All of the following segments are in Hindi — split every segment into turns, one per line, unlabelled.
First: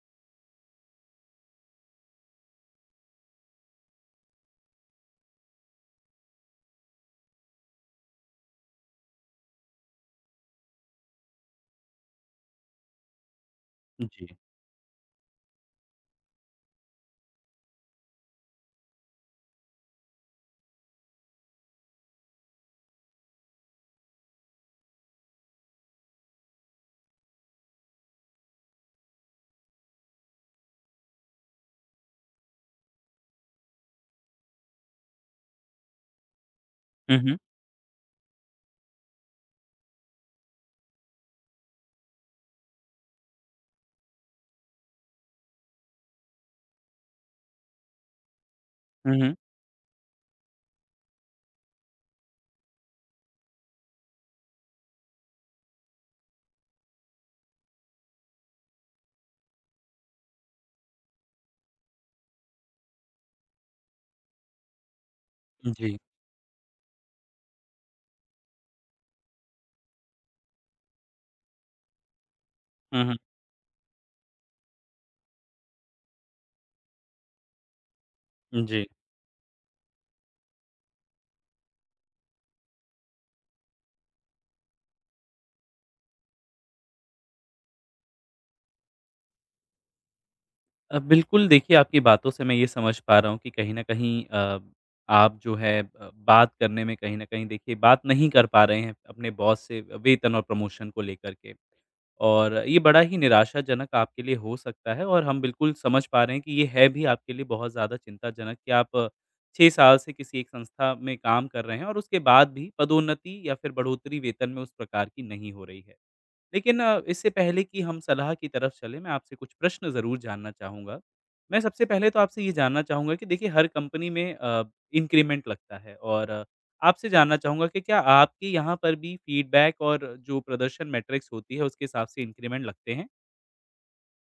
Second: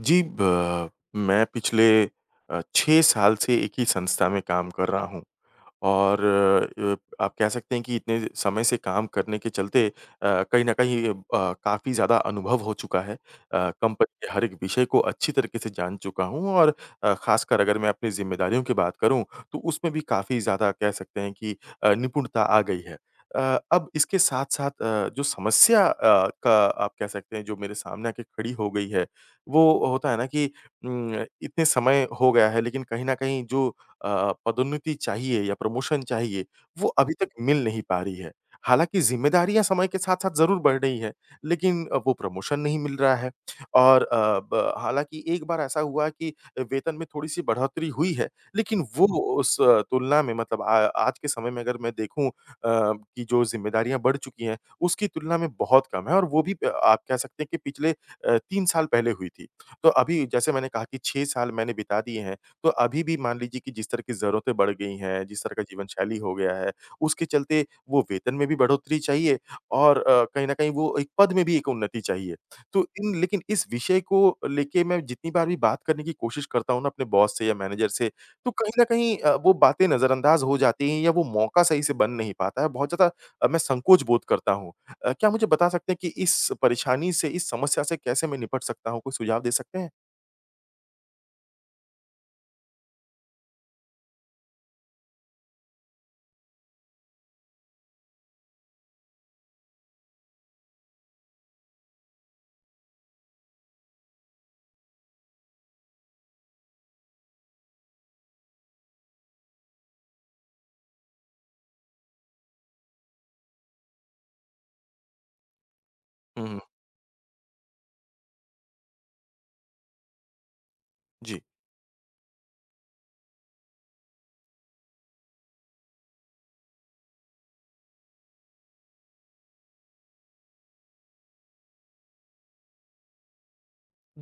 जी, ब मैं पिछले 6 साल से एक ही संस्था में काम कर रहा हूँ। और अ, आप कह सकते हैं कि इतने समय से काम करने के चलते कहीं न कहीं काफ़ी ज़्यादा अनुभव हो चुका है। कंपनी
जी।
के हर एक विषय को अच्छी तरीके से जान चुका हूँ और ख़ासकर अगर मैं अपनी ज़िम्मेदारियों की बात करूँ, तो उसमें भी काफ़ी ज़्यादा कह सकते हैं कि निपुणता आ गई है। अब इसके साथ-साथ जो समस्या का आप कह सकते हैं जो मेरे सामने आके खड़ी हो गई है, वो होता है ना कि उम, इतने समय हो गया है लेकिन कहीं न कहीं जो पदोन्नति चाहिए या प्रमोशन चाहिए, वो अभी
हुँ,
तक
हुँ।
मिल नहीं पा रही है। हालाँकि ज़िम्मेदारियाँ समय के साथ-साथ ज़रूर बढ़ रही है, लेकिन वो प्रमोशन नहीं मिल रहा है और अ, ब हालाँकि एक बार ऐसा हुआ कि वेतन में थोड़ी-सी बढ़ोतरी हुई है, लेकिन वो
हुँ, हुँ।
उस तुलना में मतलब आ आज के समय में अगर मैं देखूँ कि जो ज़िम्मेदारियाँ बढ़ चुकी हैं, उसकी तुलना में बहुत कम है और वो भी प आप कह सकते हैं कि पिछले 3 साल पहले हुई थी। तो अभी जैसे मैंने कहा कि 6 साल मैंने बिता दिए हैं तो अभी भी मान लीजिए कि जिस तरह की ज़रूरतें बढ़ गई हैं, जिस तरह का जीवन
जी।
शैली हो गया है, उसके चलते वो वेतन में भी बढ़ोतरी चाहिए और कहीं न कहीं वो एक पद में भी एक उन्नति चाहिए। तो
हुँ,
इन
हुँ।
लेकिन इस विषय को लेके मैं जितनी बार भी बात करने की कोशिश करता हूँ ना अपने बॉस से या मैनेजर से, तो कहीं न
जी।
कहीं वो बातें नज़रअंदाज हो जाती हैं या वो मौका सही से बन नहीं पाता है। बहुत ज़्यादा मैं संकोच बोध करता हूँ। क्या मुझे बता सकते हैं कि इस परेशानी से, इस समस्या से कैसे मैं निपट सकता हूँ? कोई सुझाव दे सकते हैं?
बिल्कुल देखिए आपकी बातों से मैं ये समझ पा रहा हूँ कि कहीं न कहीं आप जो है बात करने में कहीं न कहीं देखिए बात नहीं कर पा रहे हैं अपने बॉस से वेतन और प्रमोशन को लेकर के। और ये बड़ा ही निराशाजनक आपके लिए हो सकता है और हम बिल्कुल समझ पा रहे हैं कि ये है भी आपके लिए बहुत ज़्यादा चिंताजनक कि आप 6 साल से किसी एक संस्था में काम कर रहे हैं और उसके बाद भी पदोन्नति या फिर बढ़ोतरी वेतन में उस प्रकार की नहीं हो रही है।
हुँ, हुँ।
लेकिन इससे पहले कि हम सलाह की तरफ चलें, मैं आपसे कुछ प्रश्न ज़रूर जानना चाहूँगा।
जी।
मैं सबसे पहले तो आपसे ये जानना चाहूँगा कि देखिए हर कंपनी में इंक्रीमेंट लगता है और आपसे जानना चाहूँगा कि क्या आपके यहाँ पर भी फीडबैक और जो प्रदर्शन मैट्रिक्स होती है, उसके हिसाब से इंक्रीमेंट लगते हैं?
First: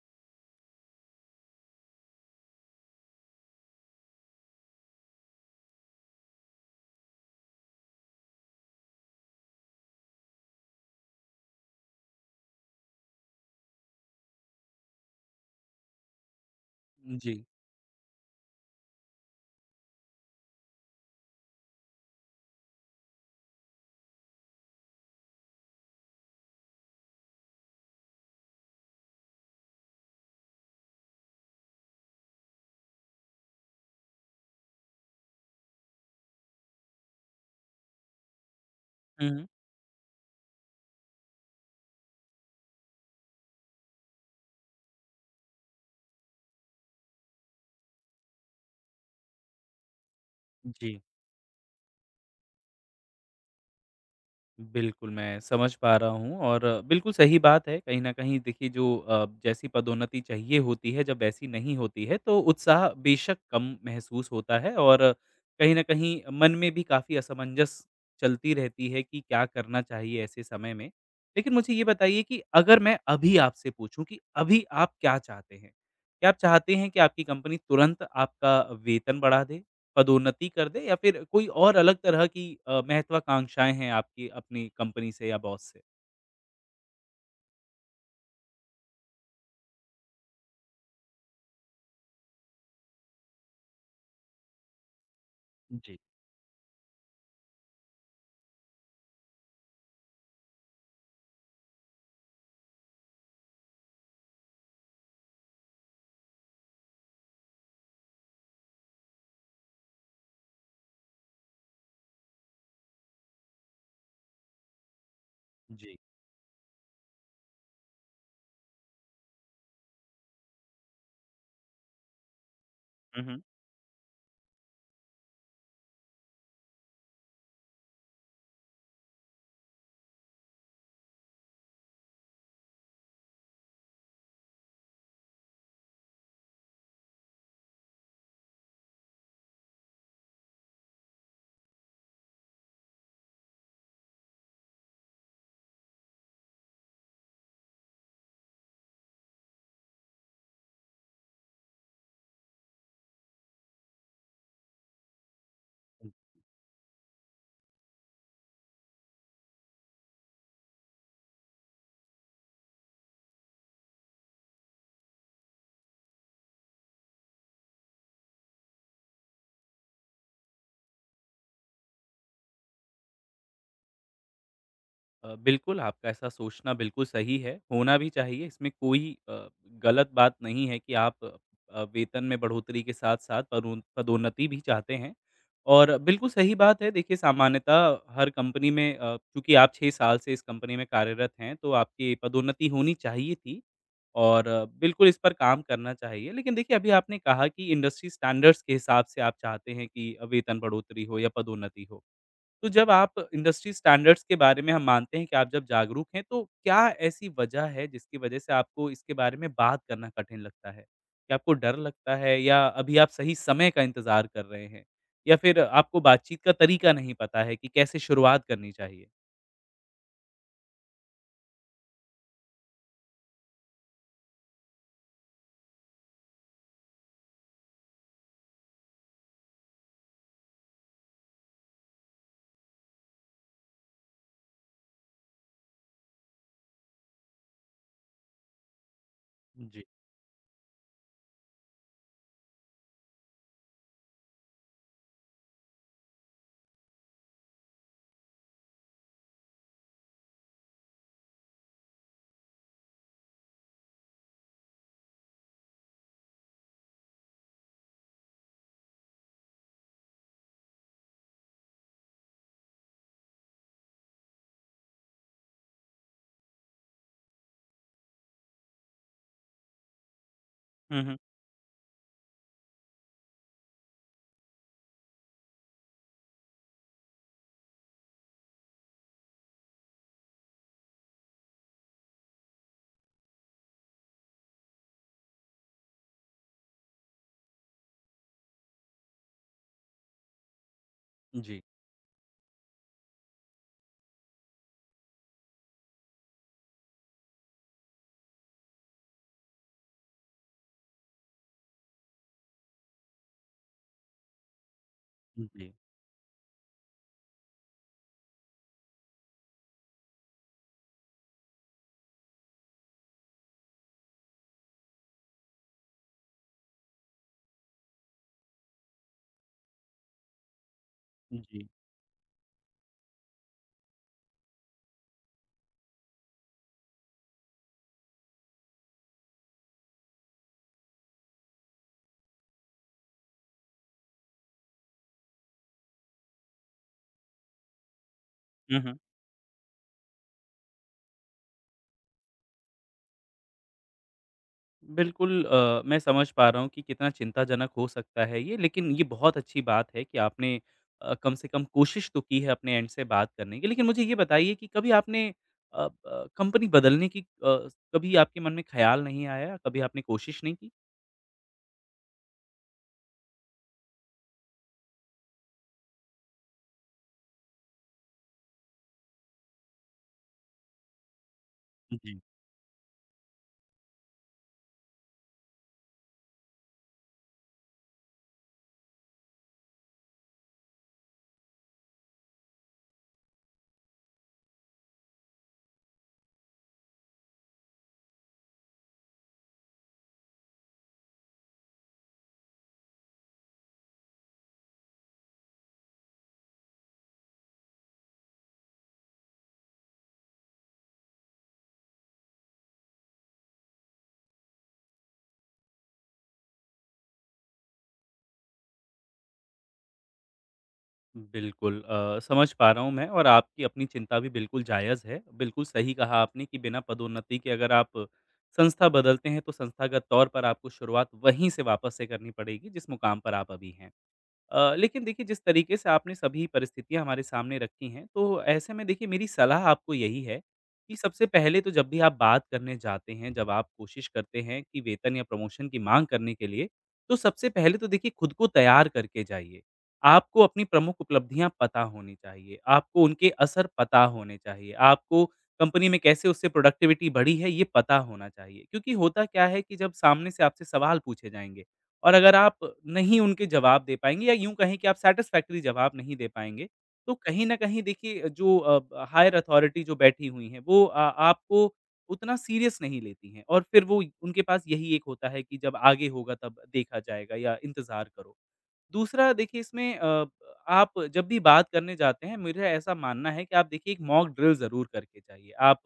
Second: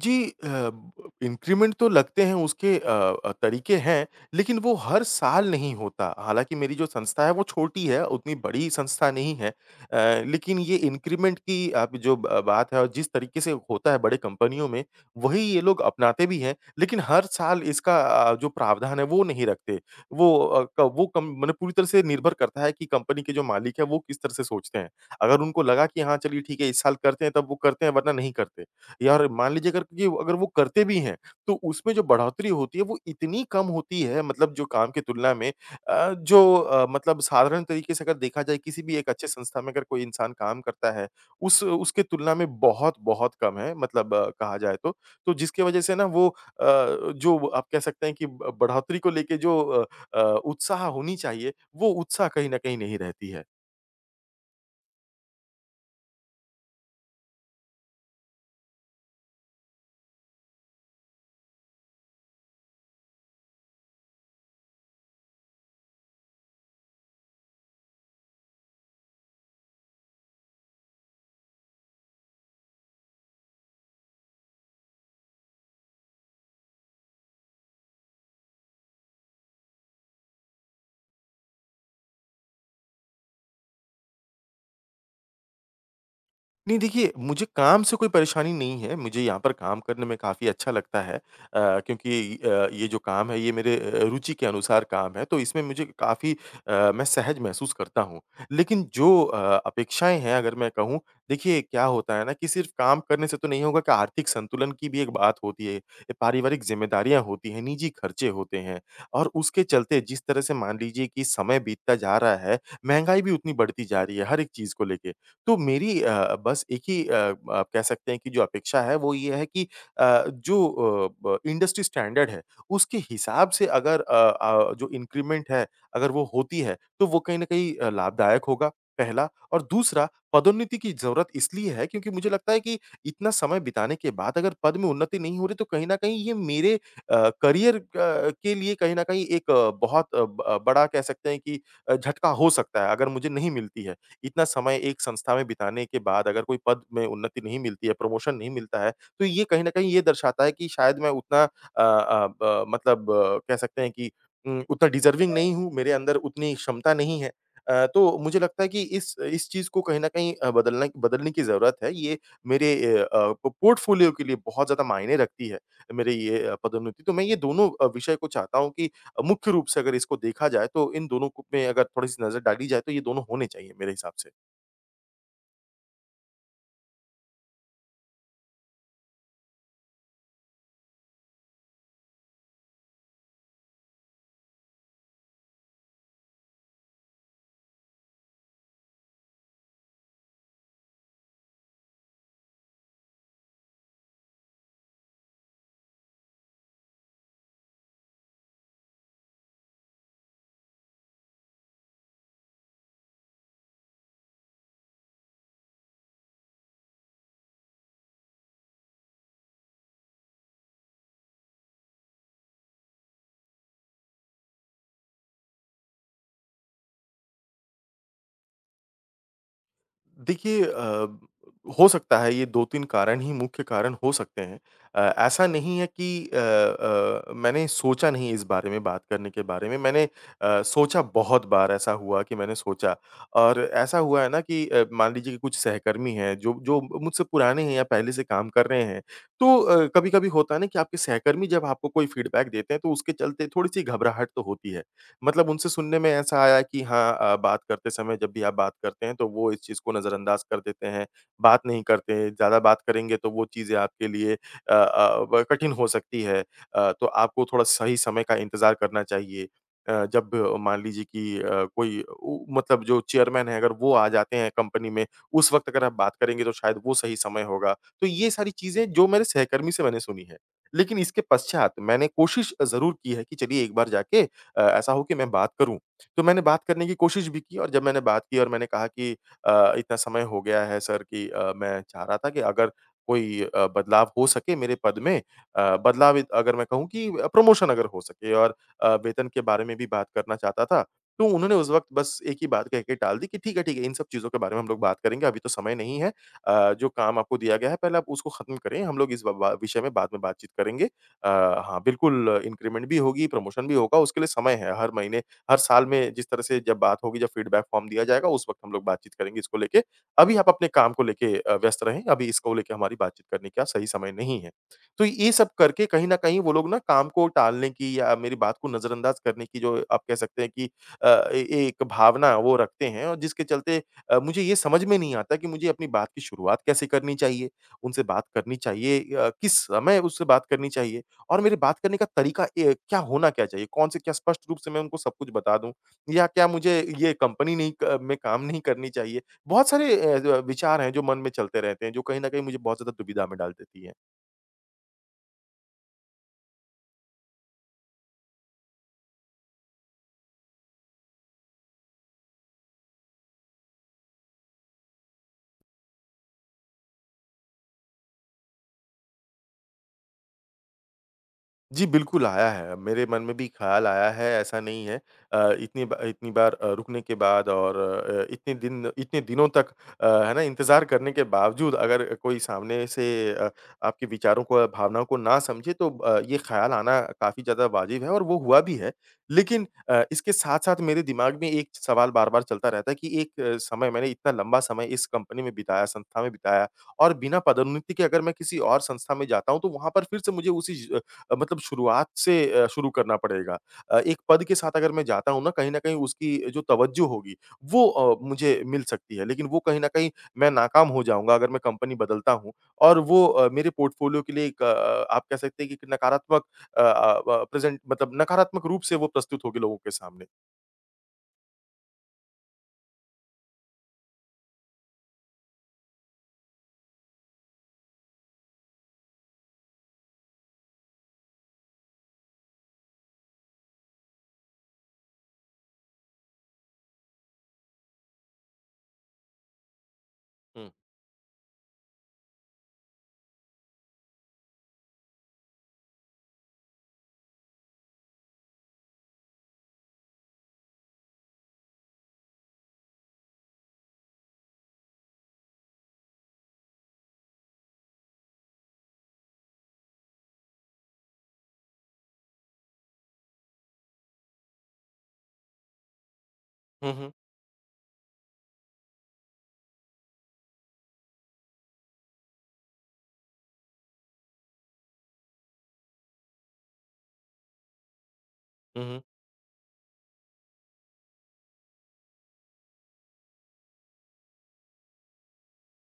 जी अ, ब इंक्रीमेंट तो लगते हैं उसके तरीके हैं, लेकिन वो हर साल नहीं होता। हालाँकि मेरी जो संस्था है वो छोटी है, उतनी बड़ी संस्था नहीं है। लेकिन ये इंक्रीमेंट की आप जो ब बात है और जिस तरीके से होता है बड़े कंपनियों में, वही ये लोग अपनाते भी हैं, लेकिन हर
जी।
साल इसका जो प्रावधान है वो नहीं रखते। वो अ, क वो कम मने पूरी तरह से निर्भर करता है कि कंपनी के जो मालिक हैं वो किस तरह से सोचते हैं। अगर उनको लगा कि हाँ, चलिए ठीक है इस साल करते हैं तब वो करते हैं वरना नहीं करते। यार मान लीजिए अगर वो करते भी हैं, तो उसमें जो बढ़ोतरी होती है वो इतनी कम होती है मतलब जो काम की तुलना में मतलब साधारण तरीके से अगर देखा जाए किसी भी एक अच्छे
हुँ, हुँ।
संस्था में अगर कोई इंसान काम करता है, उस उसके तुलना में बहुत-बहुत कम है मतलब कहा जाए तो। तो जिसकी वजह से ना वो जो आप कह सकते हैं कि ब बढ़ोतरी को लेके जो अ, उत्साह
जी।
होनी चाहिए, वो उत्साह कहीं न कहीं नहीं रहती है।
बिल्कुल, मैं समझ पा रहा हूँ और बिल्कुल सही बात है। कहीं न कहीं देखिए जो जैसी पदोन्नति चाहिए होती है जब वैसी नहीं होती है तो उत्साह बेशक कम महसूस होता है और कहीं न कहीं मन में भी काफ़ी असमंजस चलती रहती है कि क्या करना चाहिए ऐसे समय में। लेकिन मुझे ये बताइए कि अगर मैं अभी आपसे पूछूँ कि अभी आप क्या चाहते हैं? क्या आप चाहते हैं कि आपकी कंपनी तुरंत आपका वेतन बढ़ा दे? पदोन्नति कर दे या फिर कोई और अलग तरह की महत्वाकांक्षाएँ हैं आपकी अपनी कंपनी से या बॉस से?
नहीं देखिए, मुझे काम से कोई परेशानी नहीं है, मुझे यहाँ पर काम करने में काफ़ी अच्छा लगता है क्योंकि ये जो काम है ये मेरे रुचि के अनुसार काम है, तो इसमें मुझे काफ़ी मैं सहज महसूस करता हूँ। लेकिन जो अपेक्षाएँ हैं अगर मैं कहूँ, देखिए क्या होता है ना कि सिर्फ़ काम करने से तो नहीं होगा कि आर्थिक संतुलन की भी एक बात होती है, ये पारिवारिक ज़िम्मेदारियाँ होती हैं, निजी खर्चे होते हैं और उसके चलते जिस तरह से मान लीजिए कि समय बीतता जा रहा है, महँगाई भी उतनी बढ़ती जा रही है हर एक चीज़ को लेके। तो
जी।
मेरी बस एक ही आप कह सकते हैं कि जो अपेक्षा है वो ये है कि अ, जो अ, ब इंडस्ट्री स्टैंडर्ड है, उसके
हुँ, हुँ।
हिसाब से अगर जो इंक्रीमेंट है, अगर वो होती है, तो वो कहीं न कहीं लाभदायक होगा, पहला। और दूसरा पदोन्नति की ज़रूरत इसलिए है क्योंकि मुझे लगता है कि इतना समय बिताने के बाद अगर पद में उन्नति नहीं हो रही तो कहीं न कहीं ये मेरे करियर क के लिए कहीं न कहीं एक अ, बहुत अ, ब अ, बड़ा कह सकते हैं कि झटका हो सकता है, अगर मुझे नहीं मिलती है। इतना समय एक संस्था में बिताने के बाद अगर कोई पद में उन्नति नहीं मिलती है, प्रमोशन नहीं मिलता है, तो ये कहीं न कहीं ये दर्शाता है कि शायद मैं उतना अ अ, ब मतलब कह सकते हैं कि उतना डिज़र्विंग नहीं हूँ, मेरे अंदर उतनी क्षमता नहीं है। तो मुझे लगता है कि इस चीज़ को कहीं न कहीं अ, बदलना बदलने की ज़रूरत है। ये मेरे अ अ, प पोर्टफ़ोलियो के लिए बहुत ज़्यादा मायने रखती है, मेरे ये पदोन्नति। तो मैं ये दोनों विषय को चाहता हूँ कि मुख्य रूप से अगर इसको देखा जाए तो इन दोनों को में अगर थोड़ी-सी नज़र डाली जाए तो ये दोनों होने चाहिए मेरे हिसाब से।
बिल्कुल, आपका ऐसा सोचना बिल्कुल सही है, होना भी चाहिए। इसमें कोई गलत बात नहीं है कि आप वेतन में बढ़ोतरी के साथ-साथ पदोन्नति भी चाहते हैं और बिल्कुल सही बात है। देखिए सामान्यतः हर कंपनी में चूँकि आप 6 साल से इस कंपनी में कार्यरत हैं, तो आपकी पदोन्नति होनी चाहिए थी। और बिल्कुल इस पर काम करना चाहिए। लेकिन देखिए, अभी आपने कहा कि इंडस्ट्री स्टैंडर्ड्स के हिसाब से आप चाहते हैं कि वेतन बढ़ोतरी हो या पदोन्नति हो। तो जब आप इंडस्ट्री स्टैंडर्ड्स के बारे में, हम मानते हैं कि आप जब जागरूक हैं, तो क्या ऐसी वजह है जिसकी वजह से आपको इसके बारे में बात करना कठिन लगता है? क्या आपको डर लगता है या अभी आप सही समय का इंतज़ार कर रहे हैं? या फिर आपको बातचीत का तरीका नहीं पता है कि कैसे शुरुआत करनी चाहिए?
देखिए हो सकता है ये 2-3 कारण ही मुख्य कारण हो सकते हैं। ऐसा नहीं है कि मैंने सोचा नहीं इस बारे में बात करने के बारे में, मैंने सोचा बहुत बार ऐसा हुआ कि मैंने सोचा और ऐसा हुआ है ना कि मान लीजिए कि कुछ सहकर्मी हैं जो जो मुझसे पुराने हैं या पहले से काम कर रहे हैं, तो
जी।
कभी-कभी होता है ना कि आपके सहकर्मी जब आपको कोई फीडबैक देते हैं, तो उसके चलते थोड़ी-सी घबराहट तो होती है। मतलब उनसे सुनने में ऐसा आया कि हाँ बात करते समय जब भी आप बात करते हैं तो वो इस चीज़ को नज़रअंदाज कर देते हैं, बात नहीं करते हैं, ज़्यादा बात करेंगे तो वो चीज़ें आपके लिए अ अ, ब कठिन हो सकती है। तो आपको थोड़ा सही समय का इंतज़ार करना चाहिए। मान लीजिए कि अ, कोई उ मतलब जो चेयरमैन है अगर वो आ जाते हैं कंपनी में, उस वक़्त अगर आप बात करेंगे तो शायद वो सही समय होगा। तो ये सारी चीज़ें जो मेरे सहकर्मी से मैंने सुनी है। लेकिन
हुँ, हुँ।
इसके पश्चात मैंने कोशिश ज़रूर की है कि चलिए एक बार जाके ऐसा हो कि मैं बात करूँ। तो मैंने बात करने की कोशिश भी की और जब मैंने बात की और मैंने कहा कि इतना समय हो गया है सर कि मैं चाह रहा था कि अगर कोई बदलाव हो सके मेरे पद में अ, बदलाव इत अगर मैं कहूँ कि प्रमोशन अगर हो सके और वेतन के बारे में भी बात करना चाहता था। तो उन्होंने
जी,
उस वक़्त बस एक ही बात कह के टाल दी कि ठीक है, इन सब चीज़ों के बारे में हम लोग बात करेंगे, अभी तो समय नहीं है। जो काम आपको दिया गया है पहले आप उसको खत्म करें, हम लोग इस ब बा विषय में बाद में बातचीत करेंगे। अ, हाँ, बिल्कुल इंक्रीमेंट भी होगी, प्रमोशन भी होगा, उसके लिए समय है। हर महीने,
जी,
हर
जी।
साल में जिस तरह से जब बात होगी, जब फीडबैक फॉर्म दिया जाएगा, उस वक़्त हम लोग बातचीत करेंगे इसको लेके। अभी आप अपने काम को लेके व्यस्त रहें, अभी इसको लेके हमारी बातचीत करने का सही समय नहीं है। तो ये सब करके कहीं न कहीं वो लोग ना काम को टालने की या मेरी बात को नज़रअंदाज करने की जो आप कह सकते हैं कि अ, ए
हुँ,
एक भावना वो रखते हैं और जिसके चलते मुझे ये समझ में नहीं आता कि मुझे अपनी बात की शुरुआत कैसे करनी चाहिए? उनसे बात करनी चाहिए किस समय उससे बात करनी चाहिए? और मेरे बात करने का तरीका ए क्या होना क्या चाहिए? कौन से क्या स्पष्ट रूप से मैं उनको सब कुछ बता दूँ? या क्या मुझे ये कंपनी नहीं क में काम नहीं करनी
हुँ।
चाहिए? बहुत सारे अ, ज विचार हैं जो मन में चलते रहते हैं, जो कहीं न कहीं मुझे बहुत ज़्यादा दुविधा में डाल देती हैं।
बिल्कुल, मैं समझ पा रहा हूँ कि कितना चिंताजनक हो सकता है ये, लेकिन ये बहुत अच्छी बात है कि आपने कम से कम कोशिश तो की है अपने एंड से बात करने की। लेकिन मुझे ये बताइए कि कभी आपने अ, ब कंपनी बदलने की, कभी आपके मन में ख़्याल नहीं आया? कभी आपने कोशिश नहीं की?
जी, बिल्कुल आया है। मेरे मन में भी ख़्याल आया है, ऐसा नहीं है। इतनी बार रुकने के बाद और इतने दिनों तक है ना, इंतज़ार करने के बावजूद अगर
जी।
कोई सामने से अ, आपके विचारों को या भावनाओं को ना समझे, तो ये ख़्याल आना काफ़ी ज़्यादा वाजिब है और वो हुआ भी है। लेकिन इसके साथ-साथ मेरे दिमाग में एक सवाल बार-बार चलता रहता है कि एक अ, समय मैंने इतना लंबा समय इस कंपनी में बिताया, संस्था में बिताया और बिना पदोन्नति के अगर मैं किसी और संस्था में जाता हूँ, तो वहाँ पर फिर से मुझे मतलब शुरुआत से शुरू करना पड़ेगा। एक पद के साथ अगर मैं जाता हूँ ना, कहीं न कहीं उसकी जो तवज्जो होगी, वो मुझे मिल सकती है। लेकिन वो कहीं न कहीं मैं नाकाम हो जाऊँगा अगर मैं कंपनी बदलता हूँ और वो मेरे पोर्टफ़ोलियो के लिए एक आप कह सकते हैं कि एक नकारात्मक अ अ, ब प्रेज़ेंट मतलब नकारात्मक रूप से वो प्रस्तुत होगी लोगों के सामने।
बिल्कुल, समझ पा रहा हूँ मैं और आपकी अपनी चिंता भी बिल्कुल जायज़ है। बिल्कुल सही कहा आपने कि बिना पदोन्नति के अगर आप संस्था बदलते हैं, तो संस्थागत तौर पर आपको शुरुआत वहीं से वापस से करनी पड़ेगी, जिस मुकाम पर आप अभी हैं। लेकिन देखिए, जिस तरीके से आपने सभी परिस्थितियाँ हमारे सामने रखी हैं, तो ऐसे में देखिए मेरी सलाह आपको यही है
हुँ।
कि सबसे पहले, तो जब भी आप बात करने जाते हैं, जब आप कोशिश करते हैं कि वेतन या प्रमोशन की माँग करने के लिए, तो सबसे पहले तो देखिए खुद को तैयार करके जाइए। आपको अपनी प्रमुख उपलब्धियाँ पता होनी चाहिए, आपको उनके असर पता होने चाहिए, आपको कंपनी में कैसे उससे प्रोडक्टिविटी बढ़ी है, ये पता होना चाहिए। क्योंकि होता क्या है कि जब सामने से आपसे सवाल पूछे जाएँगे, और अगर आप नहीं उनके जवाब दे पाएँगे, या यूँ कहें कि आप सैटिस्फैक्टरी जवाब नहीं दे पाएँगे,
हुँ, हुँ।
तो कहीं न कहीं देखिए जो हायर अथॉरिटी जो बैठी हुई हैं, वो आपको उतना सीरियस नहीं लेती हैं और फिर वो उनके पास यही एक होता है कि जब आगे होगा तब देखा जाएगा, या इंतज़ार करो।
हुँ, हुँ।
दूसरा, देखिए इसमें आप जब भी बात करने जाते हैं, मुझे ऐसा मानना है कि आप देखिए एक मॉक ड्रिल ज़रूर करके जाइए। आप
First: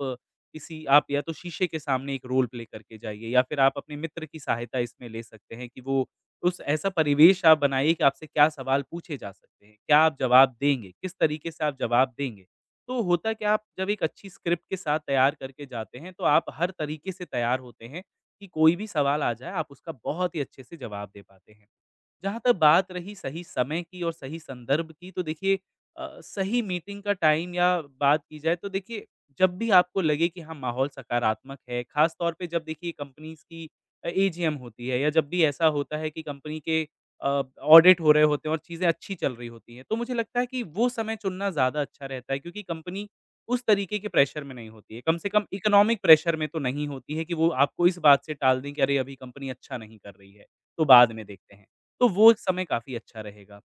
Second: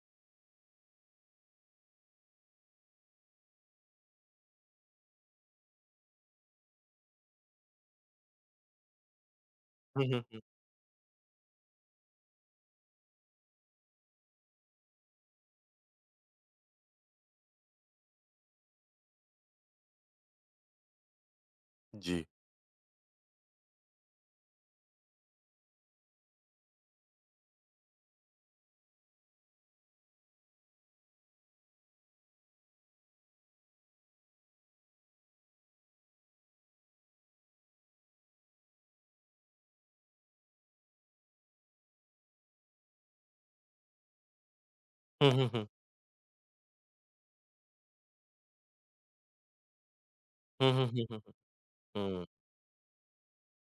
किसी आप या तो शीशे के सामने एक रोल प्ले करके जाइए, या फिर आप अपने मित्र की सहायता इसमें ले सकते हैं कि वो उस ऐसा परिवेश आप बनाइए कि आपसे क्या सवाल पूछे जा सकते हैं, क्या
हुँ,
आप
हुँ, हुँ।
जवाब देंगे, किस तरीके से आप जवाब देंगे। तो होता क्या, आप जब एक अच्छी स्क्रिप्ट के साथ तैयार करके जाते हैं, तो आप हर तरीके से तैयार होते हैं कि कोई भी सवाल आ जाए, आप उसका बहुत ही अच्छे से जवाब दे पाते हैं।
जी।
जहाँ तक बात रही सही समय की और सही संदर्भ की, तो देखिए सही मीटिंग का टाइम या बात की जाए तो देखिए, जब भी आपको लगे कि हाँ माहौल सकारात्मक है, खास तौर पे जब देखिए कंपनीज की एजीएम होती है, या जब भी ऐसा होता है कि कंपनी के ऑडिट हो रहे होते हैं और चीज़ें अच्छी चल रही होती हैं, तो मुझे लगता है कि वो समय चुनना ज़्यादा अच्छा रहता है, क्योंकि कंपनी उस तरीके के प्रेशर में नहीं होती है, कम से
हुँ,
कम
हुँ, हुँ।
इकोनॉमिक प्रेशर में तो नहीं होती है कि वो आपको इस बात से टाल दें कि अरे अभी कंपनी अच्छा नहीं कर रही है,
हुँ,
तो
हुँ, हुँ,
बाद
हुँ,
में देखते हैं। तो
हुँ।
वो एक समय काफ़ी अच्छा रहेगा।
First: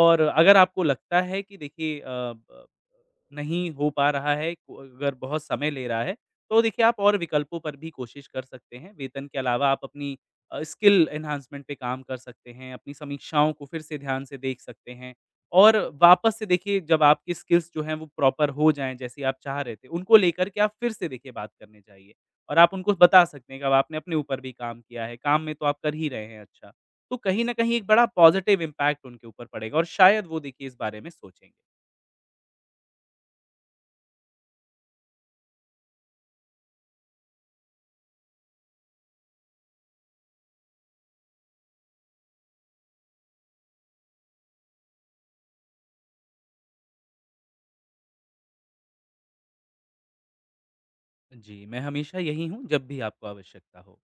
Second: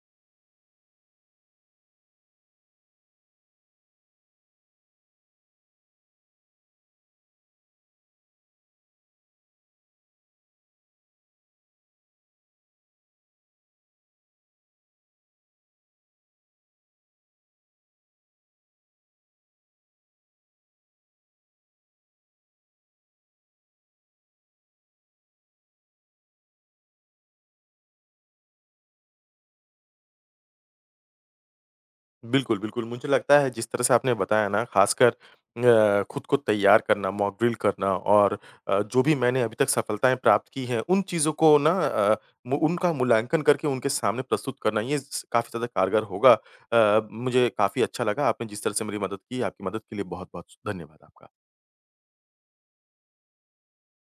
और अगर आपको लगता है कि देखिए अ, ब नहीं हो पा रहा है, को अगर बहुत समय ले रहा है, तो देखिए आप और विकल्पों पर भी कोशिश कर सकते हैं। वेतन के अलावा आप अपनी स्किल एनहांसमेंट पे काम कर सकते हैं, अपनी समीक्षाओं को फिर से ध्यान से देख सकते हैं। और वापस से देखिए, जब आपकी स्किल्स जो हैं वो प्रॉपर हो जाएँ, जैसी आप चाह रहे थे, उनको लेकर के आप फिर से देखिए बात करने जाइए। और आप उनको बता सकते हैं कि अब आपने अपने ऊपर भी काम किया है, काम में तो आप कर ही रहे हैं अच्छा। तो कहीं न कहीं एक बड़ा पॉज़िटिव इम्पैक्ट उनके ऊपर पड़ेगा और शायद वो देखिए इस बारे में सोचेंगे।
बिल्कुल, बिल्कुल। मुझे लगता है जिस तरह से आपने बताया ना ख़ासकर खुद को तैयार करना, मॉक ड्रिल करना और जो भी मैंने अभी तक सफलताएँ प्राप्त की हैं, उन चीज़ों को ना अ, मु उनका मूल्यांकन करके उनके सामने प्रस्तुत करना ये स काफ़ी ज़्यादा कारगर होगा। मुझे काफ़ी अच्छा लगा आपने जिस तरह से मेरी मदद की, आपकी मदद के लिए बहुत-बहुत धन्यवाद आपका।
जी, मैं हमेशा यही हूँ जब भी आपको आवश्यकता हो।